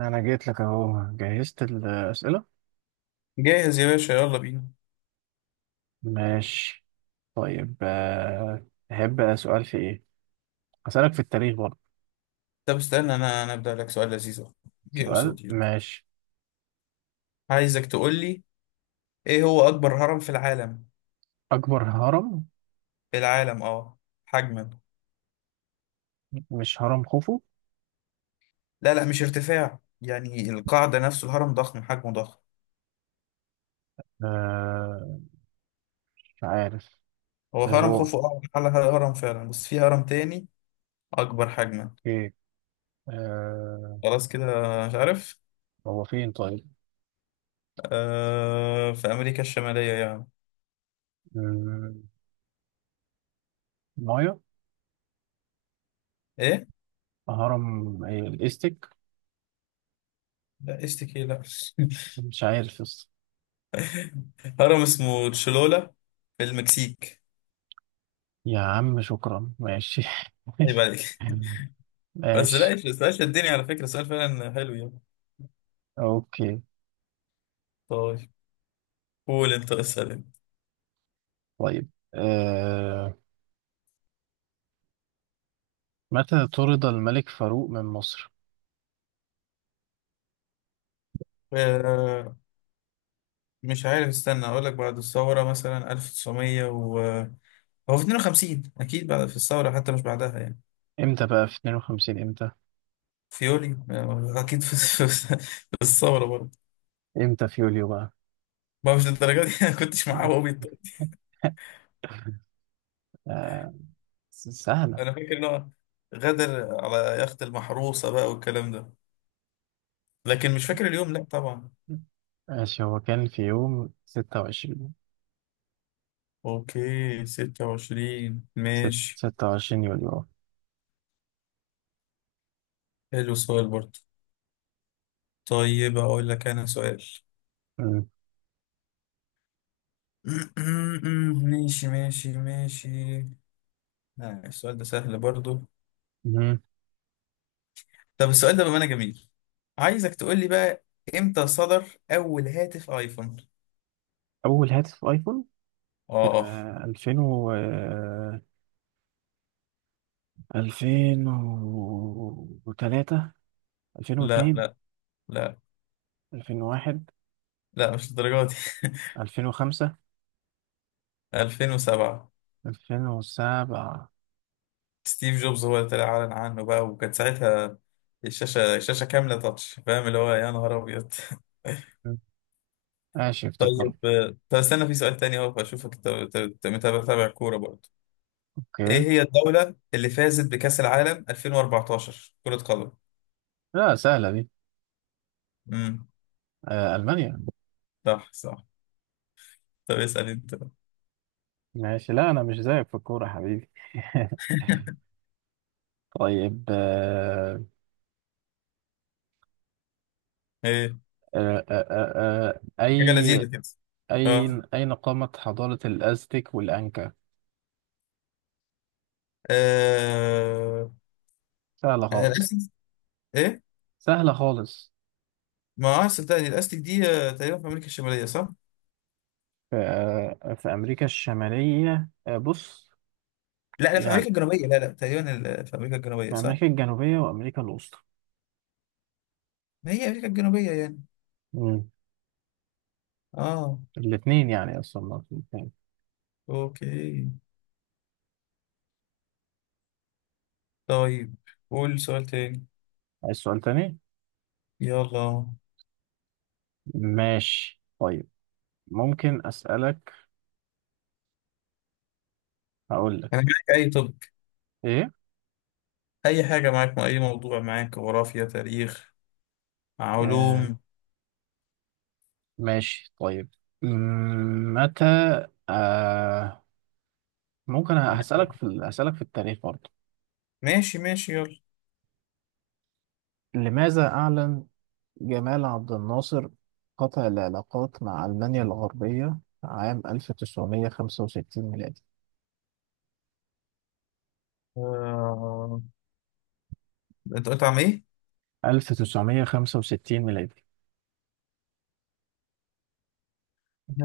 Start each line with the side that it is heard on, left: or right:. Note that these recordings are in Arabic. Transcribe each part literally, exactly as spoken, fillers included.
right: انا جيت لك اهو جهزت الاسئله.
left: جاهز يا باشا، يلا بينا.
right: ماشي. طيب، آه، تحب سؤال في ايه؟ هسألك في التاريخ برضه.
left: طب استنى انا انا ابدا لك سؤال لذيذ أهو. جه
right: سؤال.
left: قصادي، يلا.
right: ماشي.
left: عايزك تقول لي ايه هو اكبر هرم في العالم.
right: اكبر هرم.
left: في العالم اه، حجما.
right: مش هرم خوفو؟
left: لا لا، مش ارتفاع، يعني القاعده نفسه الهرم ضخم، حجمه ضخم.
right: آه. مش عارف.
left: هو
right: آه،
left: هرم
right: هو.
left: خوفو اه على هرم فعلا، بس في هرم تاني اكبر حجما.
right: ايه. آه.
left: خلاص كده، مش عارف.
right: هو فين طيب؟
left: آه، في امريكا الشماليه يعني.
right: مم، مايا.
left: ايه.
right: هرم إيه؟ الاستك.
left: لا استكي، لا
right: مش عارف يس.
left: هرم اسمه تشلولا في المكسيك.
right: يا عم شكرا. ماشي.
left: عيب عليك. بس لا
right: ماشي.
left: يش- السؤال شدني، على فكرة السؤال فعلا حلو يعني.
right: اوكي.
left: طيب، قول انت، اسأل انت.
right: طيب، آه متى طرد الملك فاروق من مصر؟
left: آه، مش عارف، استنى اقول لك. بعد الثورة مثلا ألف وتسعمية و، هو في اتنين وخمسين اكيد، بعد في الثورة حتى، مش بعدها يعني.
right: امتى بقى في اثنين وخمسين؟ امتى؟
left: فيولي آه، اكيد في في- في الثورة برضه.
right: امتى في يوليو بقى؟
left: ما مش للدرجة دي انا كنتش معاه وهو بيطلع.
right: آه، س- سهلة.
left: انا فاكر ان هو غدر على يخت المحروسة بقى والكلام ده، لكن مش فاكر اليوم، لا طبعا.
right: ماشي. هو كان في يوم ستة وعشرين.
left: اوكي، ستة وعشرين
right: ست-
left: ماشي.
right: ستة وعشرين يوليو. آه.
left: حلو السؤال برضه. طيب أقول لك أنا سؤال.
right: مم.
left: ماشي ماشي ماشي. آه، السؤال ده سهل برضو.
right: مم.
left: طب السؤال ده بأمانة جميل. عايزك تقول لي بقى، إمتى صدر أول هاتف آيفون؟
right: أول هاتف أيفون؟
left: آه.
right: آه ألفين و آه، ألفين وثلاثة،
left: لا
right: ألفين واثنين،
left: لا، لا،
right: ألفين وواحد،
left: لا، مش الدرجة دي
right: ألفين وخمسة،
left: ألفين وسبعة.
right: ألفين وسبعة.
left: ستيف جوبز هو اللي طلع أعلن عنه بقى، وكانت ساعتها الشاشة الشاشة كاملة تاتش، فاهم اللي هو؟ يا نهار أبيض
right: مم. ماشي،
left: طيب،
right: افتكرت.
left: آه، طب استنى، في سؤال تاني أهو. أشوفك متابع متابع كورة برضو. ايه
right: أوكي.
left: هي الدولة اللي فازت بكأس العالم ألفين وأربعتاشر كرة قدم؟
right: لا، سهلة دي.
left: امم،
right: آه ألمانيا.
left: صح صح. طب اسأل انت بقى.
right: ماشي. لا، انا مش زيك في الكوره يا حبيبي. طيب، آه،
left: ايه،
right: آه، آه، آه، آه،
left: حاجة
right: اي،
left: لذيذة كده. اه.
right: اين اين قامت حضاره الازتك والانكا؟
left: آه،
right: سهله
left: آه،
right: خالص.
left: الاستك. ايه.
right: سهله خالص.
left: ما اه، صدقني الاستك دي آه، تقريبا في امريكا الشمالية، صح.
right: في آه، في امريكا الشماليه، آه، بص.
left: لا لا، في امريكا
right: يعني
left: الجنوبية، لا لا تقريبا، ال- في امريكا الجنوبية
right: في
left: صح.
right: امريكا الجنوبيه وامريكا الوسطى.
left: ما هي امريكا الجنوبية يعني.
right: مم.
left: اه.
right: الاثنين، يعني اصلا ما في الاثنين.
left: اوكي. طيب، قول سؤال تاني.
right: عايز سؤال تاني؟
left: يلا.
right: ماشي طيب. ممكن اسالك. هقول لك
left: انا معاك اي، طب،
right: ايه.
left: اي حاجة معاك، اي موضوع معاك، جغرافيا، تاريخ،
right: آه،
left: علوم.
right: ماشي طيب. مم، متى... آه ممكن هسألك في ال- هسألك في التاريخ برضه.
left: ماشي ماشي، يلا.
right: لماذا أعلن جمال عبد الناصر قطع العلاقات مع ألمانيا الغربية عام ألف تسعمية خمسة وستين ميلادي؟
left: آه... انت قلت عم ايه؟
right: ألف تسعمائة وخمسة وستين ميلادي.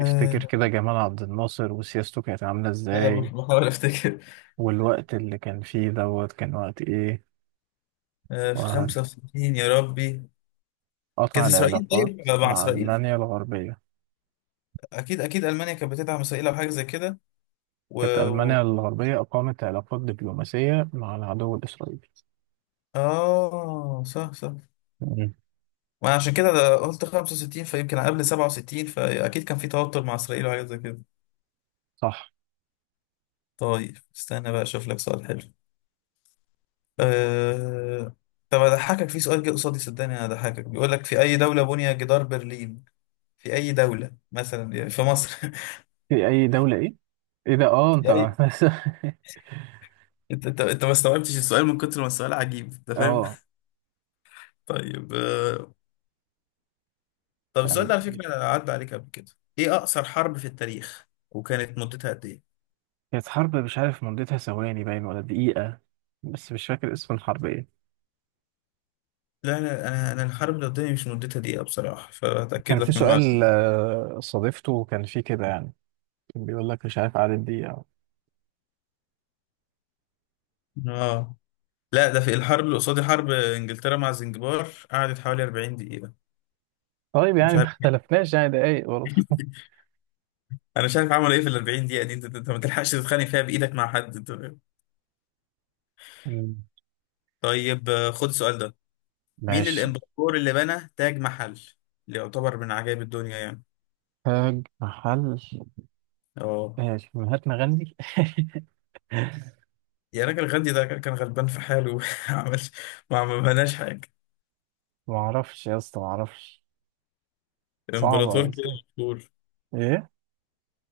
right: افتكر كده جمال عبد الناصر وسياسته كانت عاملة
left: انا
right: ازاي،
left: بح- بحاول افتكر.
right: والوقت اللي كان فيه دوت كان وقت ايه.
left: آه... في خمسة وستين، يا ربي.
right: وقطع
left: كانت اسرائيل،
right: العلاقات
left: طيب مع
right: مع
left: اسرائيل
right: ألمانيا الغربية.
left: اكيد اكيد المانيا كانت بتدعم اسرائيل او حاجه زي كده. و...
right: كانت ألمانيا
left: و...
right: الغربية أقامت علاقات دبلوماسية مع العدو الإسرائيلي.
left: اه صح صح.
right: مم.
left: ما عشان كده ده قلت خمسة وستين، فيمكن قبل سبعة وستين، فاكيد كان في توتر مع اسرائيل وحاجه زي كده.
right: صح.
left: طيب استنى بقى اشوف لك سؤال حلو. آه... طب اضحكك، في سؤال جه قصادي صدقني انا هضحكك، بيقول لك في اي دوله بني جدار برلين. في أي دولة، مثلا يعني في مصر
right: في أي دولة إيه؟ إيه ده؟ آه
left: في
right: أنت!
left: أي أنت أنت أنت ما استوعبتش السؤال من كتر ما السؤال عجيب، أنت فاهم؟
right: آه.
left: طيب، آه، طب
right: يعني
left: السؤال ده على فكرة عدى عليك قبل كده. إيه أقصر حرب في التاريخ، وكانت مدتها قد إيه؟
right: كانت حرب مش عارف مدتها ثواني باين ولا دقيقة، بس مش فاكر اسم الحرب إيه.
left: لا، أنا أنا أنا الحرب اللي قدامي مش مدتها دقيقة بصراحة، فأتأكد
right: كان
left: لك
right: في
left: من المعلومة.
right: سؤال، آه، صادفته، كان فيه كده يعني. كان بيقول لك مش عارف عدد دقيقة.
left: آه. لا، ده في الحرب اللي قصادي، حرب إنجلترا مع زنجبار قعدت حوالي أربعين دقيقة.
right: طيب
left: مش
right: يعني ما
left: عارف
right: اختلفناش، يعني دقايق برضه.
left: انا مش عارف عملوا ايه في ال أربعين دقيقه دي. انت انت أنت ما تلحقش تتخانق فيها بايدك مع حد، أنت فاهم؟
right: مم.
left: طيب، آه، خد السؤال ده. مين
right: ماشي.
left: الامبراطور اللي بنى تاج محل، اللي يعتبر من عجائب الدنيا يعني؟
right: تاج محل.
left: اه.
right: إيه، مهاتما غاندي؟
left: يا راجل، غاندي ده كان غلبان في حاله ما عملش، ما عملناش حاجة.
right: ما اعرفش يا اسطى، ما اعرفش. صعبة
left: امبراطور
right: يا
left: كده
right: اسطى.
left: مشهور،
right: ايه؟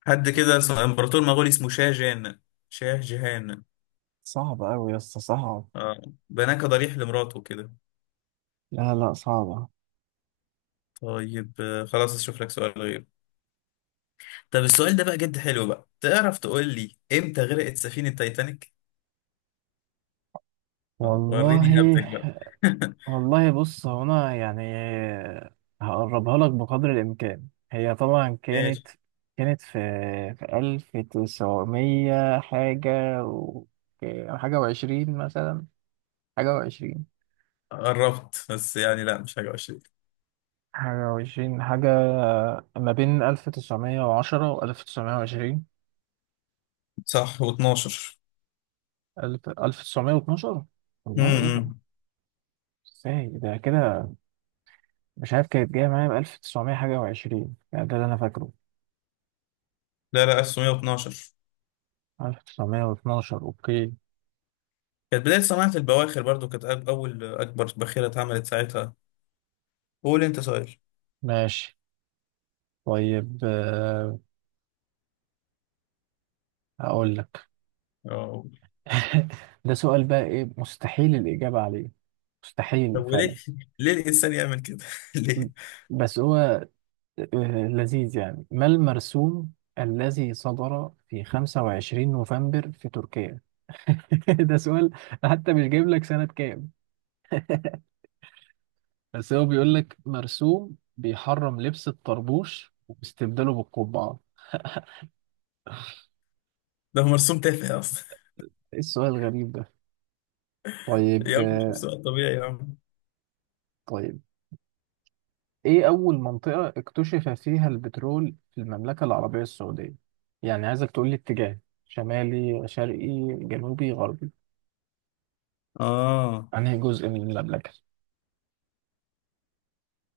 left: حد كده اسمه، امبراطور مغولي اسمه شاه جان، شاه جهان.
right: صعبة أوي يا اسطى، صعب.
left: اه. بناه كضريح لمراته كده.
right: لا لا، صعبة.
left: طيب، آه، خلاص اشوف لك سؤال غير. طب السؤال ده بقى جد حلو بقى، تعرف تقول لي امتى غرقت سفينة تايتانيك؟ آه، وريني
right: والله.
left: هبتك بقى
right: والله بص، هو أنا يعني هقربها لك بقدر الإمكان. هي طبعا
left: ماشي.
right: كانت. كانت في. في ألف تسعمية حاجة و. حاجة وعشرين مثلا. حاجة وعشرين.
left: قربت بس يعني، لا مش حاجة وحشة.
right: حاجة وعشرين حاجة. ما بين ألف تسعمية وعشرة وألف تسعمية وعشرين.
left: صح، و12.
right: ألف ألف تسعمية واتناشر. والله إيه ده؟
left: امم،
right: ازاي ده كده؟ مش عارف، كانت جاية معايا بألف تسعمية حاجة وعشرين، يعني ده اللي أنا فاكره.
left: لا لا، ألف وتسعمية واتناشر.
right: ألف تسعمية واتناشر. أوكي.
left: كانت بداية صناعة البواخر برضو، كانت أك- أول أكبر باخرة اتعملت ساعتها. قول أنت سؤال.
right: ماشي. طيب، آه، هقول لك.
left: اه.
right: ده سؤال بقى إيه، مستحيل الإجابة عليه. مستحيل
left: طب وليه؟
right: فعلا.
left: ليه الإنسان يعمل كده؟
right: م-
left: ليه؟
right: بس هو آه، لذيذ يعني. ما المرسوم الذي صدر في خمسة وعشرين نوفمبر في تركيا؟ ده سؤال حتى مش جايب لك سنة كام. بس هو بيقول لك مرسوم بيحرم لبس الطربوش واستبداله بالقبعة.
left: ده هو مرسوم تافه أصلا.
right: ايه السؤال الغريب ده؟ طيب.
left: يا عم شوف سؤال طبيعي يا عم.
right: طيب، ايه اول منطقة اكتشف فيها البترول في المملكة العربية السعودية؟ يعني عايزك تقول لي اتجاه. شمالي شرقي. جنوبي غربي.
left: اه،
right: انهي جزء من المملكة؟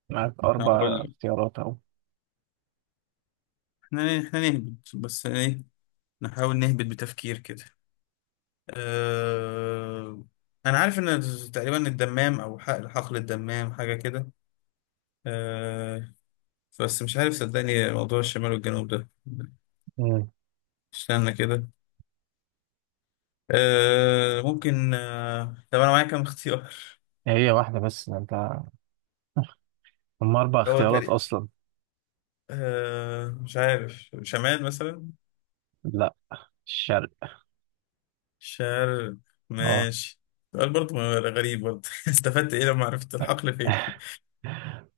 right: معاك اربع
left: هقول لك.
right: اختيارات اهو.
left: احنا احنا نهبط، بس ايه، نحاول نهبط بتفكير كده. أه... أنا عارف إن تقريبا الدمام، أو حقل حقل الدمام حاجة كده، بس مش عارف صدقني موضوع الشمال والجنوب ده.
right: مم.
left: استنى كده. آه ممكن، آه طب انا معايا كام اختيار؟
right: هي واحدة بس، ده انت هم اربع
left: هو
right: اختيارات
left: تقريبا
right: اصلا.
left: آه، مش عارف، شمال مثلا.
right: لا. الشرق.
left: شرق.
right: اه.
left: ماشي. سؤال برضه غريب برضه استفدت ايه لما عرفت الحقل فين.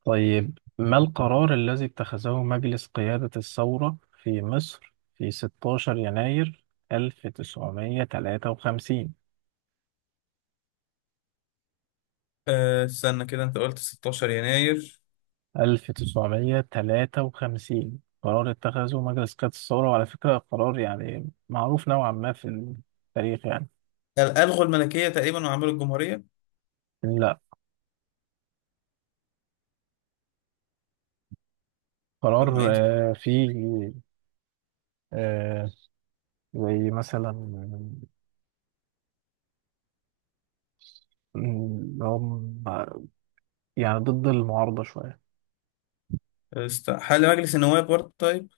right: طيب، ما القرار الذي اتخذه مجلس قيادة الثورة في مصر في ستاشر يناير ألف تسعمية تلاتة وخمسين؟
left: آه استنى كده، انت قلت ستاشر يناير.
right: ألف تسعمية تلاتة وخمسين. قرار اتخذه مجلس قيادة الثورة، وعلى فكرة قرار يعني معروف نوعا ما في التاريخ يعني.
left: قال- الغوا الملكية تقريبا وعملوا الجمهورية.
right: لا.
left: اما
right: قرار.
left: ايه تاني؟
right: آه، فيه. آه، زي مثلا، آه، اللي هو يعني ضد المعارضة شوية.
left: است... حل مجلس النواب برضه. طيب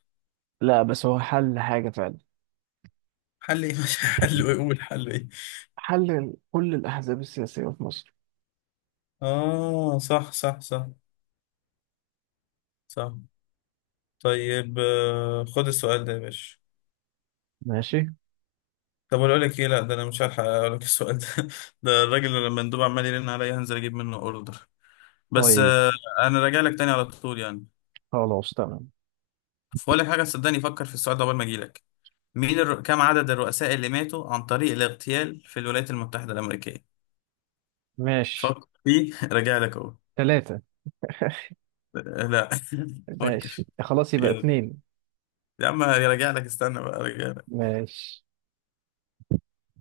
right: لا بس هو حل حاجة فعلا.
left: حل ايه؟ مش حل ايه، قول حل ايه.
right: حل كل الأحزاب السياسية في مصر.
left: اه صح صح صح، صح. طيب، آه، خد السؤال ده يا باشا.
right: ماشي
left: طب اقول لك ايه، لا ده انا مش هلحق اقول لك السؤال ده ده الراجل اللي لما المندوب عمال يرن عليا هنزل اجيب منه اوردر. بس
right: طيب.
left: آه، انا راجع لك تاني على طول يعني.
right: خلاص تمام.
left: فاقول لك حاجه، صدقني فكر في السؤال ده قبل ما اجي لك. مين الر... كم عدد الرؤساء اللي ماتوا عن طريق الاغتيال في الولايات المتحده الامريكيه؟
right: ماشي.
left: فكر فيه راجع لك اهو.
right: ثلاثة.
left: لا
right: ماشي
left: فكر.
right: خلاص، يبقى
left: يلا.
right: اتنين.
left: يا عم راجع لك، استنى بقى، راجع.
right: ماشي.